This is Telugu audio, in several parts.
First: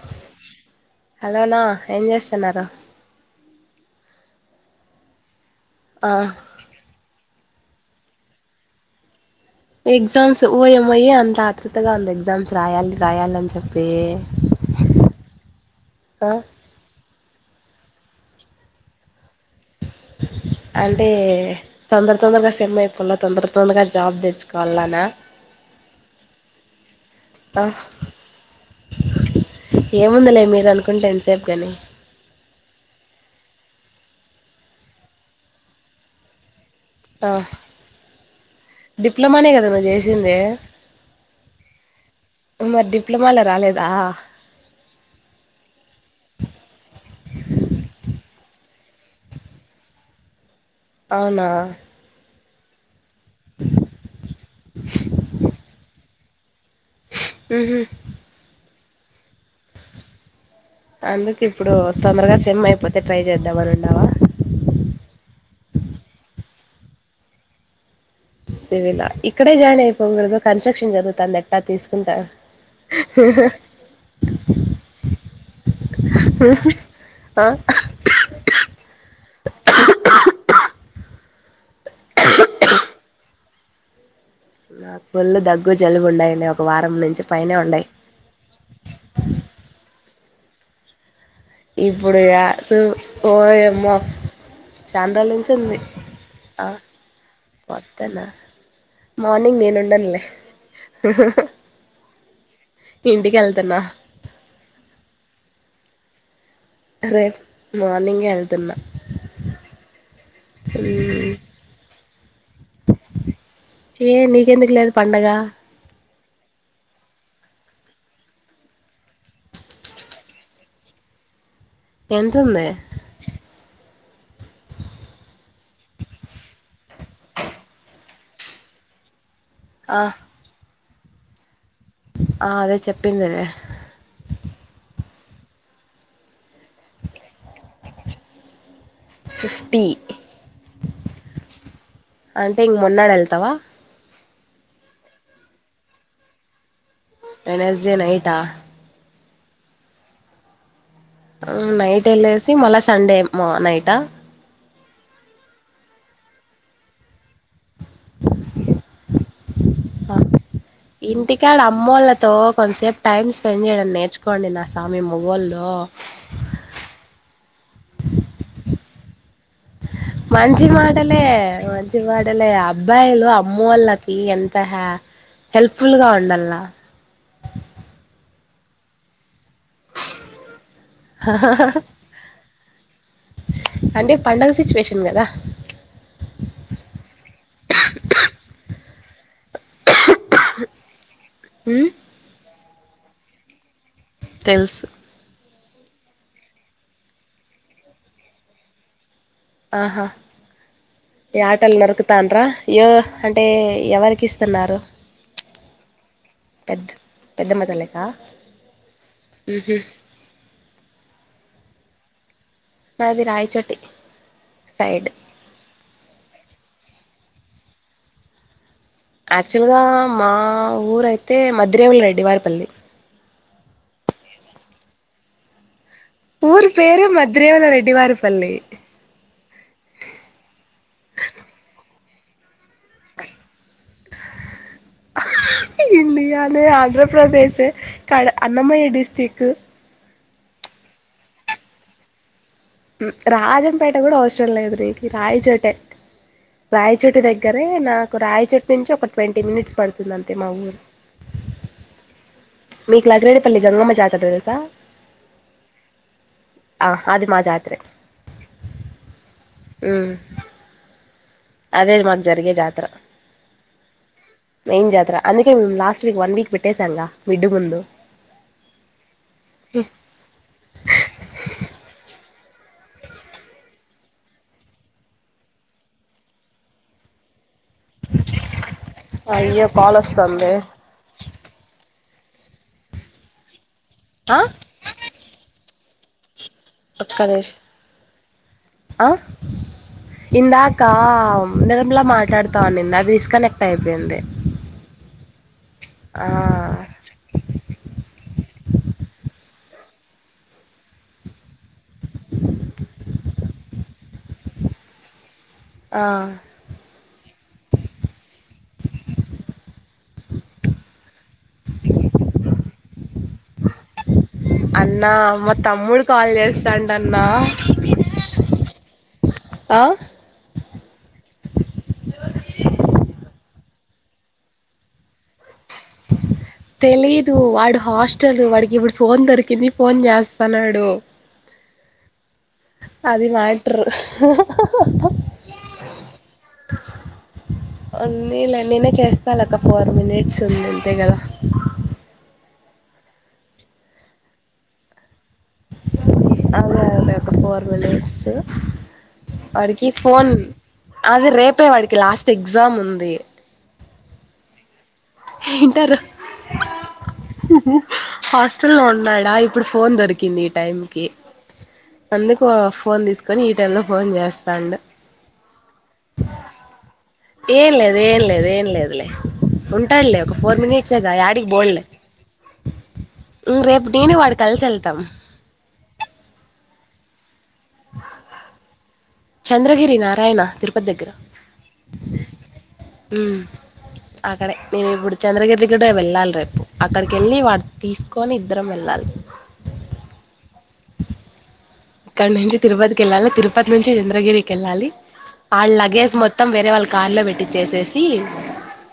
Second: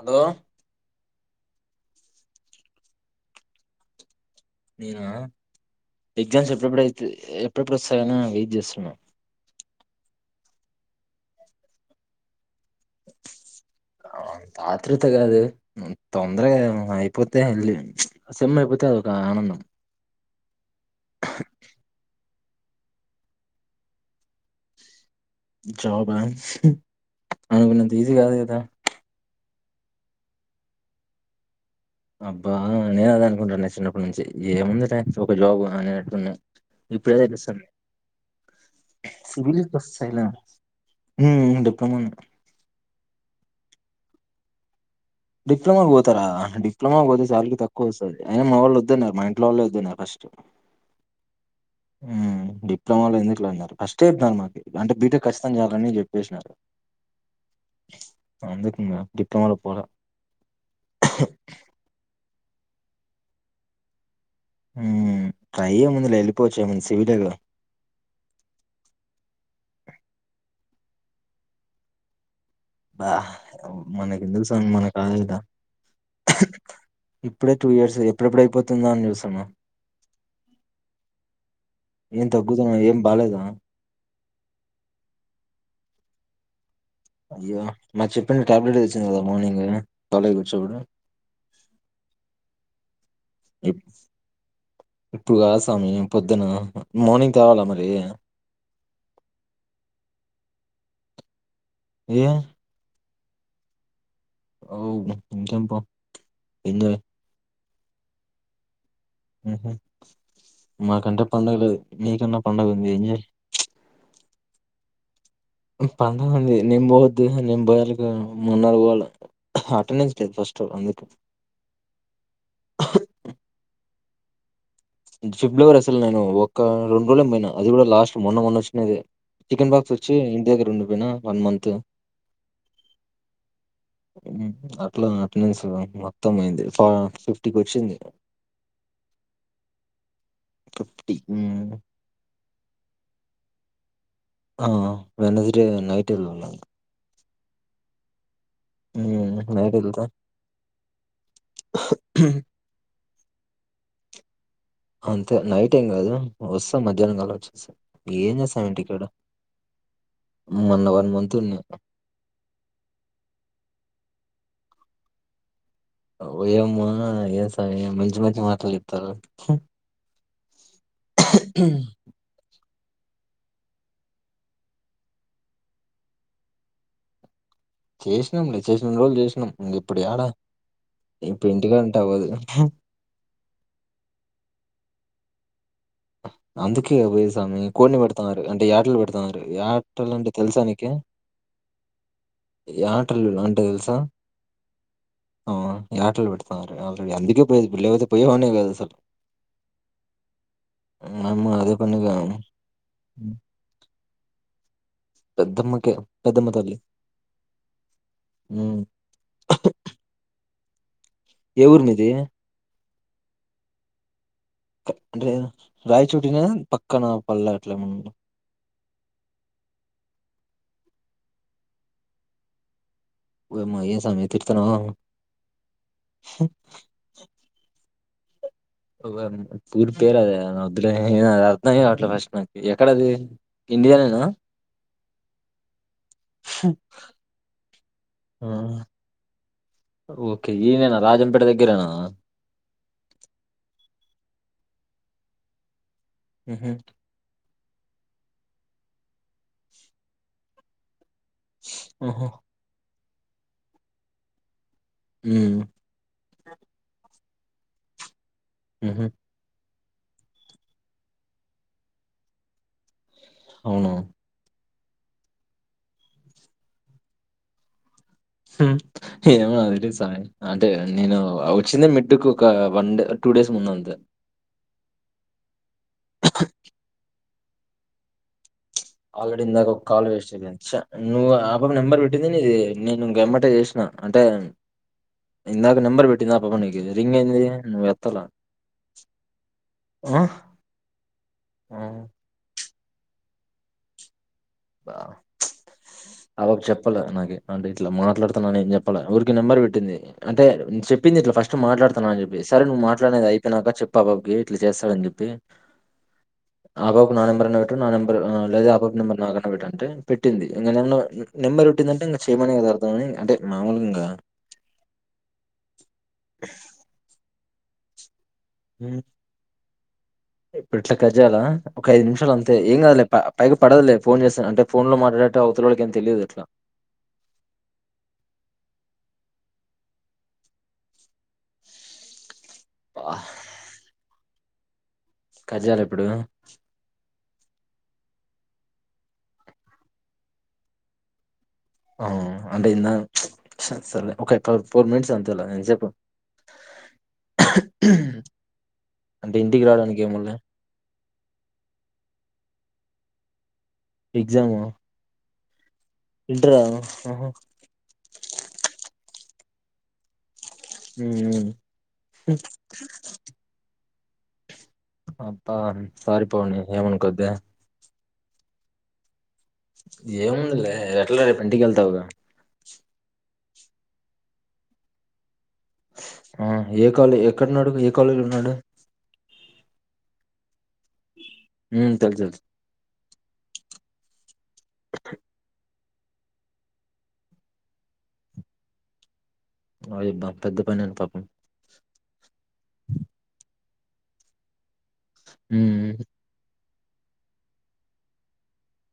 హలో హలోనా ఏం చేస్తున్నారు నేనా ఆ ఎగ్జామ్స్ ఎప్పుడప్పుడు అయితే ఎప్పుడప్పుడు వస్తాయని వెయిట్ చేస్తున్నా ఎగ్జామ్స్ ఓయమ్మో ఏ అంత ఆతృతగా ఉంది ఎగ్జామ్స్ రాయాలి రాయాలని చెప్పి అంత ఆత్రుత ఆ యి పోతే వెళ్ళ సెమ్ అయిపోతే అదొక ఆనందం అంటే తొందర తొందరగా సెమ్ అయిపోల్ల తొందర తొందరగా జాబ్ తెచ్చుకోవాలనా జాబ్ అనుకున్నంత ఈజీ కాదు కదా ఏముందలే మీరు అనుకుంటే ఎంతసేపు గాని అబ్బా నేను అద అనుకుంటాను చిన్నప్పటి నుంచి ఏముంది రే ఒక జాబ్ అనేటప్పుడు ఇప్పుడే ఆ ఎపిస్తున్న డిప్లొమానే కదా నువ్వు చేసింది ఉమ్ డిప్లొమా మరి మొబైల్ లోరాలేదా డిప్లొమాకి పోతారా డిప్లొమాకి పోతే శాలరీ తక్కువ వస్తది అయినా మా వాళ్ళు వద్దున్నారు మా ఇంట్లో వాళ్ళు వద్దున్నారు ఫస్ట్ అవునా నాన్న ఎందుకు లే అన్నారు ఫస్టే [unintelligible] అంటే బి టెక్ ఖచ్చితంగా కాదని చెప్పేసినారు ఉహూ డిప్లొమా పోలే అందుకు ఇప్పుడు తొందరగా సిమ్ అయిపోతే ట్రై చేద్దాంమని ఉన్నావా హ్మ్మ్ ట్రై ఏ ముందు లే వెళ్లిపోచ్చు లే నీది సివిలేగా సివిలా ఇక్కడే జాయిన్ అయిపోకూడదు కన్స్ట్రక్షన్ జరుగుతుంది ఎట్లా తీసుకుంటారు బా మనకి ఎందుకు సామి మనకుా లేదా ఆ ఇప్పుడే టూ ఇయర్స్ ఎప్పుడెప్పుడైపోతుందా అని చూస్తున్న ఏం దగ్గుతున్నావ్ ఏం బాలేదా ఫుల్ దగ్గు జలుబు ఉన్నాయ్ అప్ అయ్యో మాక్ చెప్పిన టాబ్లెట్ తెచ్చింది కదా మార్నింగ్ కాలేజ్ కి వచ్చినప్పుడు ఇప్పుడు ఇగ సు ఇప్ ఓయమ్మో చండ్రోల ఇప్పుడు నుంచి కాదు ఉంది స్వామి పొద్దున. ఆ మార్నింగ్ తేవాలా మరి? మొత్తనా మార్నింగ్ నేను ఉండనులే ఏ ఇంటి కెళ్తున్న ఓ చెంప్పు రేపు మార్నింగే వెళ్తున్నా హుమ్ మాకంటే పండుగ లేదు మీకన్నా ఏ నీకెందుకు లేదు పండగ పండగుంది నిం పోద్దు నిం పోయర్కి మున్నర పోోళ అటెండెన్స్ డే ఫస్ట్ అందు ఎంతుంది ఫిబ్రవరి అసలు నేను ఒక రెండు రోజులు ఏం పోయిన అది కూడా లాస్ట్ మొన్న మొన్న వచ్చినది చికెన్ బాక్స్ ఆ వచ్చి ఇంటి దగ్గర ఉండి పోయినా వన్ మంత్ ఆ అదే చెప్పిందిలే అట్లా ఆటన్నేన్స్ మొత్తం పోయింది ఫ ఫిఫ్టీకి వచ్చింది ఫిఫ్టీ ఫిఫ్టీ అంటే ఇంగ మొన్నాడేళ్తావా ఆ వెనస్డే నైట్ వెళ్లాలి వెనస్జే నైటా హుమ్ నైట్ ఎల్తా ఆ నైట్ వెళ్ళేసి మళ్ళా సండే మొ నైటా అంతే నైట్ ఏం కాదు వస్తాం మధ్యాహ్నం కల్ల వచ్చేస్తా ఏం చేస్తాం ఇంటికాడ మొన్న వన్ మంత్ ఇంటికాడ ఉన్నా అమ్మోళ్ళతో కొంచసేపు టైమ్ స్పెండ్ చేయడం నేర్చు కొండి నా స్వామి మొగోళ్ళు ఓయమ్మా త మంచిి మాటలే మంచిి మాటలే అబ్ అబ్బాయిలు అమ్మ వాళ్ళకి ఎంత హ హెల్ప్ఫుల్గా ఉండలా చేసాంలే చేసినన్ని రోజులు చేసినం ఇంగిప్పుడు ఏడా ఇప్పుడు ఇంటి కడుంటే అవ్వదు అంటే పండగ సిచ్యువేషన్ కదా అందుకేగా పోయ్యేది స్వామి కోడిని పెడతన్నారు అంటే ఆటలు పెడుతున్నా యాటల్ అంటే తెలుసా నీకు ఉమ్ యాటలు అంటే తెలుసా తెలుసు హు ఆటలు పెడతాంే ఆల్రెడీ అందుకే పోయేది లేకపోతే పోయేవాన్నే కాదు అసలు ఆహా మా అమ్మ అదే యాటలు పనిగా నరుకుతాన్రా యో అంటే ఎవరికి ఇస్తున్నారు పెద్దమ్మకే పెద్దమ్మ తల్లి పెట్ పెద్దమ్మ తళ్ళికా ఉమ్ మ్ హు ఏ ఊరు మీది మాది రాయ్చోటి అంటే రాయిచోటిన పక్కన పళ్ళ అట్ల ఏమన్న యాక్చువల్గా మా ఊరైతే మద్ధిరేవుళ రెడ్డి వారిపల్లి ఓయమ్మో ఏ సామీ తిడుతున్నావ ఊరి పేరే మద్ధిరేవుల రెడ్టివారిపల్లి పఊరి పేరు అద వద్దు లే ఏ అది అర్ధమే కావట్లే ఫస్ట్ నాకు ఎక్కడ అది ఇండియానేనా ఇండియానే ఆంధ్రప్రదేశే కడ ఆ, అన్నమయ్య డిస్టిక్ ఓకే ఈయనేనా రాజంపేట దగ్గరేనా రాజంపేట కూడా అవసరం లేదు నీకు రాయచోటే ఉహు రాయిచోటి దగ్గర దగ్గరే నాకు రాయచోట్టు నుంచి ఒక ట్వంటీ మినిట్స్ పడుతుంది అంతే మా ఊరు ఆఓహా మీకు లగరేడిపల్లి గంగమ్మ జాతర తెలుసా ఉం ఆ అది మా జాత్ర ఉహ ఉం అదే మాకు జరిగే జాతర అవునా మెయిన్ జాతర అందుకే మేము లాస్ట్ వీక్ వన్ వీక్ పెట్టేశాంగా మిడ్డు ముందు ఏమ అదిడి సాయి అంటే నేను వచ్చిందే మిడ్డుకు ఒక వన్ టూ డేస్ ముందు అంతే ఆల్రెడీ అయ్యో ఇందాక ఒక కాల్ వేస్ట్ వస్తుంది నువ్ ఆ బబ నెబ పెట్టిందిండి ఇది నేను ఇంకెమ్మట చేసిన అంటే ఆ ఇందాక నెంబర్ పెట్టింది నీది ఒక్క రింగంది నిమిషం నువ్ వెత్తల ఆ ఇందాక ఆ నిరమలా మాట్లాడతా నాది డిస్కనెక్ట్ అయిపోయింది. అబ ఆ అవకు చెప్పాల నాకే అంటే ఇట్లా మాట్లాడుతున్నా న చెప్పాల ఊరికి నెంబర్ట్ అంటే చెప్పింది ఇట్లా ఫస్ట్ మాట్లాతాను అని చెప్పి సరే నువ్ మాట్లాడేది అయిపోయినాక చెప్పాబకి ఇట్లా చేస్త డు అని చెప్పి ఆ అవ్వ కి నా నెంబరన్న పెట్టు నా నెంబర్దా లేదా అవ్వ కి పెట్టు అంటే పెట్టింది ఇంకా నెంబర్ పెట్టిందంటే ఇంకా చేయమనే కద అర్థమని అంటే మామూలుంగా అన్నా మా తమ్ముడు కాల్ చేస్తాండు అన్నా హ ఇప్పు ఇట్లా కట్ జయల ఒక ఐదు నిమిషాలు అంతే ఏం కదలే పై పడదులే ఫోన్ చేస్తాను అంట ఫోన్ లో మాట్లాడే తెలీదు వాడు హాస్టల్ వాడికి ఇప్పుడు ఫోన్ దొరికి ది ఫోన్ చేస్తాన్నాడు. అబ్బా అది మ్యాటర్ కట్ జేయాల ఇప్పుడు అ పోనీ లే నేనే చేస్తాను ఒక ఫోర్ మినిట్స్ ఉంది అంతే కదా ఆ అంటే సరే ఒక ఫోర్ మినిట్స్ అంత ఎంత సేపు అదే అదే ఫోర్ మినిట్స్ అంటే ఇంటికి వాడికి రావడానికి ఫోన్ ఏముంది అదే రేపే వాడికి లాస్ట్ ఎగ్జామ్ ఉంది ఎగ్జామా ఇంటర్ ఆహా హాస్టల్ లో ఉంటాడు ఆ ఇప్పుడు ఫోన్ దొరికింది ఈ టైంకి ఉమ్ ఉమ్ అందుకు ఫోన్ తీసుకొని ఈ టై లో ఫోన్ చేస్తాండు అబ్బా సారి పావని ఏమనుకోద్దే ఏం లేదు ఏం లేదు లే ఉంటాడలే ఒక ఫోర్ ఏముందిలే మినిట్స్ ఏ కద ఎట్లా రేపు యాడికి పోడు లే ఇంటికెళ్తావుగా ఇం రేపు నేను వాడు కలిసి వెళ్తాం. ఆ ఏ కాలేజ ఎక్కడన్నాడు ఏ కాలేజీలో ఉన్నాడు చంద్రగిరి నారాయణ తిరుపతి దగ్గర ఉమ్ తెలుసు తెలుసు అక్కడ నేను ఇప్పుడు చంద్రగిరికి ఇక్కడే వెళ్ళాలి రేపు అక్కడికి వెళ్ళి వాడు తీసుకొని ఇద్దరం వెళ్ళాలి ఓయ్యబా పెద్ద పని అం పాపం ఇక్కడ నుంచి తిరుపతికి వెళ్ళాలి తిరుపతి నుంచి చంద్రగిరికి ఎల్లాలి ఉమ్ ఆడి ఉమ్ లగేజ్ మొత్తం వేరే వాళ్ళ కార్ లో పెట్టిచ్చేసేసి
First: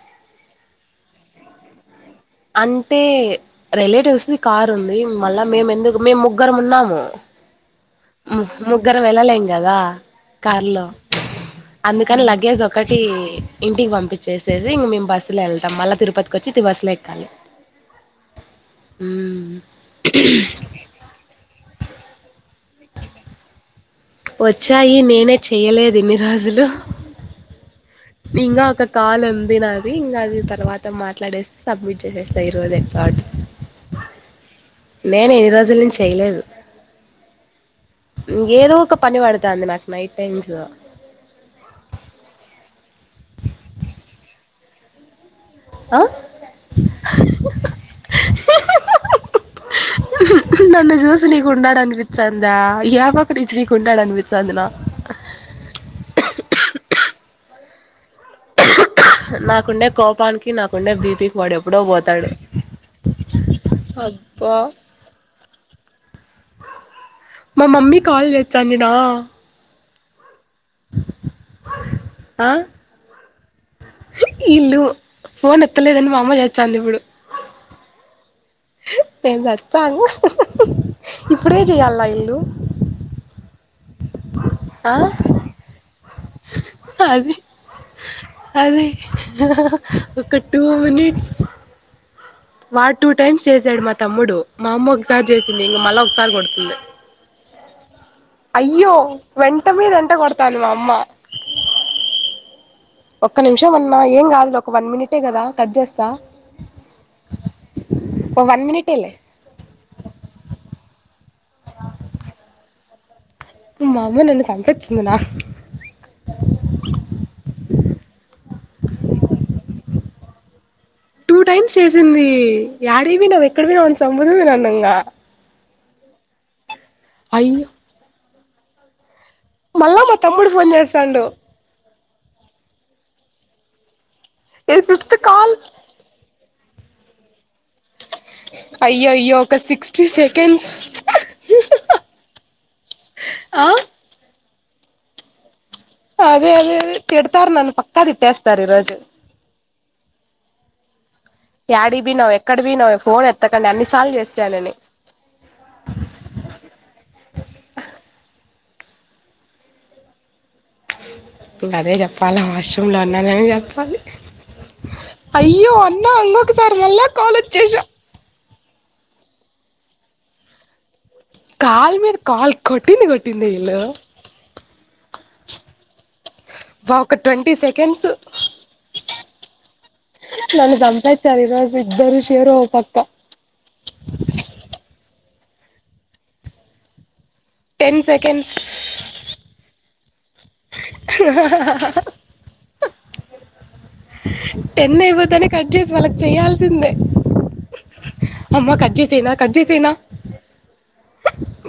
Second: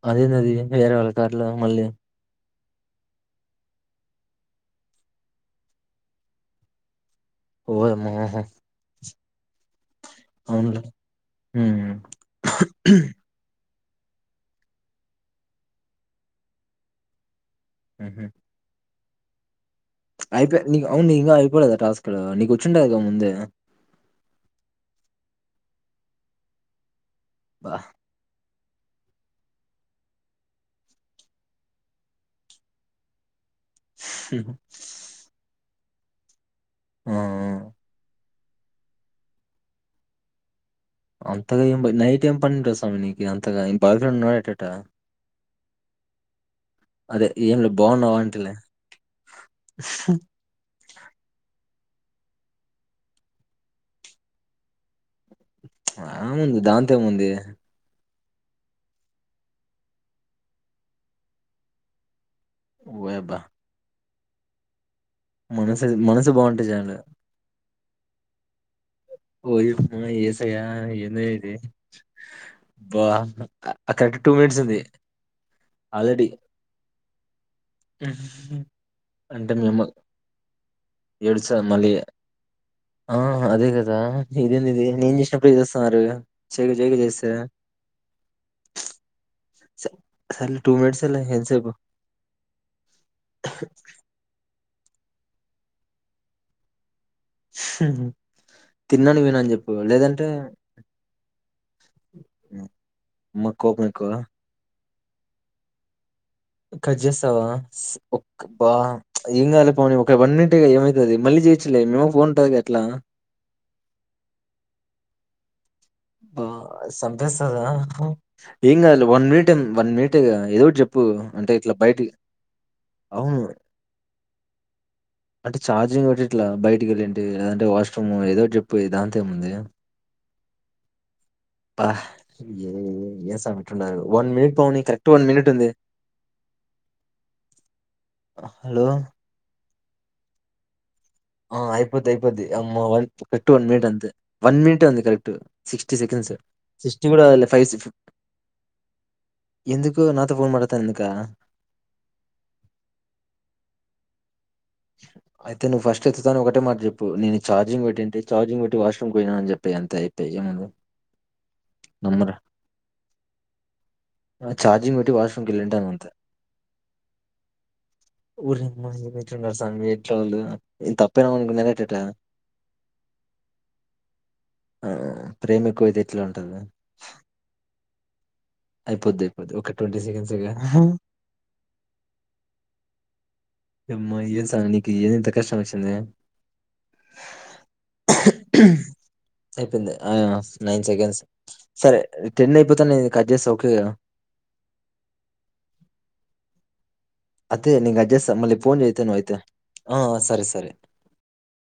అదేందిది వేరే వాళ్ళ కారులో మళ్ళీ అంటే రిలేటివ్స్ది కారు ఉంది మళ్ళా మేము ఎందుకు మేము ముగ్గురు ఉన్నాము ఓయమ్మో ము ఆహా ముగ్గుర వెళ్ళాలం కదా కార్ అవునులే లో ఉమ్ అందుకని లగేజ్ ఒకటి ఇంటికి పంపించేసేసి ఇంక మేము బస్సులో వెళ్తాం మళ్ళీ తిరుపతికి వచ్చి ఇ బస్లో ఎక్కాలి ఆహ ఉమ్ అయిపోయా నీ అవును ఇంకా అయిపోలేదా టాస్ క నీకు వచ్చింట క ముందే వచ్చాయి నేనే చెయలేదు ఇన్ని రోజులు బా ఇంకా ఇ కాల్ ఉంది నాది ఇంకా అది తర్వాత మాట్లాడేస్త సబ్మిట్ చేసేస్తా ఇరువది ఎట్లా నేను ఎన్ని రోజుల నుంచి చేయలేదు ఉ ఉ ఏదో ఒక పని పడతాది నాకు నైట్ టైమ్స్ లో అంతగా ఏం నైట్ ఏం పనింట స్వామి నీకు అంతగా న బాయ్ ఫ్రెండ్ ఉన్నాట్టట ఆ అదే ఏం లే బాగున్నావు అంటలే నన్ను చూసి నీకుండాడానికి వి చాందా యా పచ్చకి కొంటాడా వి చాందినా ఏముంది దాంతో ఏముంది నాకుండే కోపానికి నాకుండే బీపీకి వాడు ఎప్పుడో పోతాడు ఓయబ హబ్బ మనసు మనసు బాగుంటేయి చాలు మా మమ్మీ కాల్ వచ్చాన్నిడా ఆ ఏసగా ఏను ఇది ఆ బా అక్కడక్ టూ మినిట్స్ ఉంది ఈళ్ళు ఫోన్ ఎత్తలేదని మా ఆల్రెడీ అమ్మ చేచ్చాంది ఇప్పుడు నేను అంటే మీ అమ్మ చచ్చాను ఏడుచ ఇప్పుడే మళ్ళీ చెయ్యాలా ఈళ్ళు ఆ అదే కదా ఇదేది ఆ నేను చేసినప్పుడే వస్తున్నారు చెయ్యక చెయ్యక అది చేస్తేయ్ అది ఒక సరేలే టూ త్వోమింటూనేస్ లే మినిట్స్ ఎంత సాపు వాడు టూ టైమ్స్ చేసాడు మా తమ్ముడు మా అమ్మ ఒకసారి చేసింది ఇంక మళ్ళా ఒకసారి కొడుతుంది హ అయ్యో వెంట మీద వెంట కొడతాను అమ్మ ఒక్క మా నిమిషం కోపం అన్నా ఎక్కువ ఏం కాదు ఒక వన్ మినిటే కదా కట్ చేస్తా కట్ చేేస్తావా ఒక్క ఒక వన్ బా మినిటేలే ఏం కాదులే ఓనేమైనట్ ఏమవుతుంది మళ్ళీ చేయచేలే మీఅమ్మ ఫోన్కఉంటుంది గా ఎట్లా మామ నన్ను చంపించింది నా బా సంపేస్తదా వన్ మినిట్ వన్ మినిట్ ఏదో ఒకటి చెప్ టూ టైమ్స్ చేసింది ఏడీకి అవును పోయినవ్ ఎక్కడికి పోయినవ్ అనీ చంపుతుంది నన్నూ ఇనగా అంటే ఛార్జింగ్ పెట్టింట్ల బయటికి వెళ్ళింటి అంటే అయ్యో వాష్రూమ్ ఏదో ఒకటి దాంత ఏముంది మళ్ళా మా తమ్ముడు ఫోన్ చేస్తాండు ఏ ఏట్న్నారు వన్ మినిట్ ఇది Pavani correct fifth one minute call ఉంది హలో అయ్యో అయ్యో ఒక సిక్స్టీ సెకండ్స్ ఆ అయిపోద్ది అయిపోద్ది అమ్న్ కరెక్ట్ ఆ వన్ మినిట్ అంతే వన్ మినిట్ అంది కరెక్ట్ సిక్స్టీ సెకండ్స్ అదే అదే సిక్స్టీ కూడా కాదులే తిడతారు నన్నూ ఫైవ్ పక్క తిట్టేస్తారు ఈ రోజు ఎందుకు నాతో ఫోన్ మాట్లాడతాను ఎందుకా? [inaudible] యాటికి పాయినావ్ ఎక్కడ పోయినావ్ ఫోన్ ఎత్తకండి అన్ని సార్ చేస్త [inaudible] అయితే నువ్వు ఫస్ట్ ని ఒకటే మాట చెప్పు నేను ఛార్జింగ్ పెట్టటింటి చార్జింగ్ పెట్టి వాషూమ్ పోనానని చెప్పి అంత అయిపోయి ఏముంది ఇంకా అదే నమ్మరా? చెప్పాలి వాష్రూమ్లో ఉన్నదని చెప్పాలి ఆ ఛార్జింగ్ పెట్టి వాష్‌రూమ్‌కి అయ్యో ఎళ్ళింటాను అంతే. అన్నా ఇంకొకసారి మళ్ళా కాల్ వచ్చసా ఊరిమ్మాట్లున్నారు స ఎట్ల ఇంత [unintelligible] కాల్ మీద కాల్ కొటింది కొటింది ఇల్ ఆ! ప్రేమ ఎక్కువైతే ఎట్లా ఉంటది? బా ఒక ట్వంటీ సెకండ్స్ అయిపోద్ది అయిపోద్ది. ఒక సెకండ్సేగా. నను చంపాస్తారు ఇరోజు ఇ ద్దరుషేరు ఓపక్క అమ్మా ఏన్ సంగ్కు ఏది ఇంత కష్టం వచ్చంది టెన్ సకెండ్స్ అయిపోయింది నైన్ సెకండ్స్ సరే టెన్ అయిపోతాను నే టెన్ అయిపోతనే కట్ చేసి వాళ్ళకి చేయయాల్సిందే అయితే నేను కట్ చేస్తా మళ్ళ ఫోన్ అయితేను చేసేనా అయితే కట్ చేసేనా ఆ సరే సరే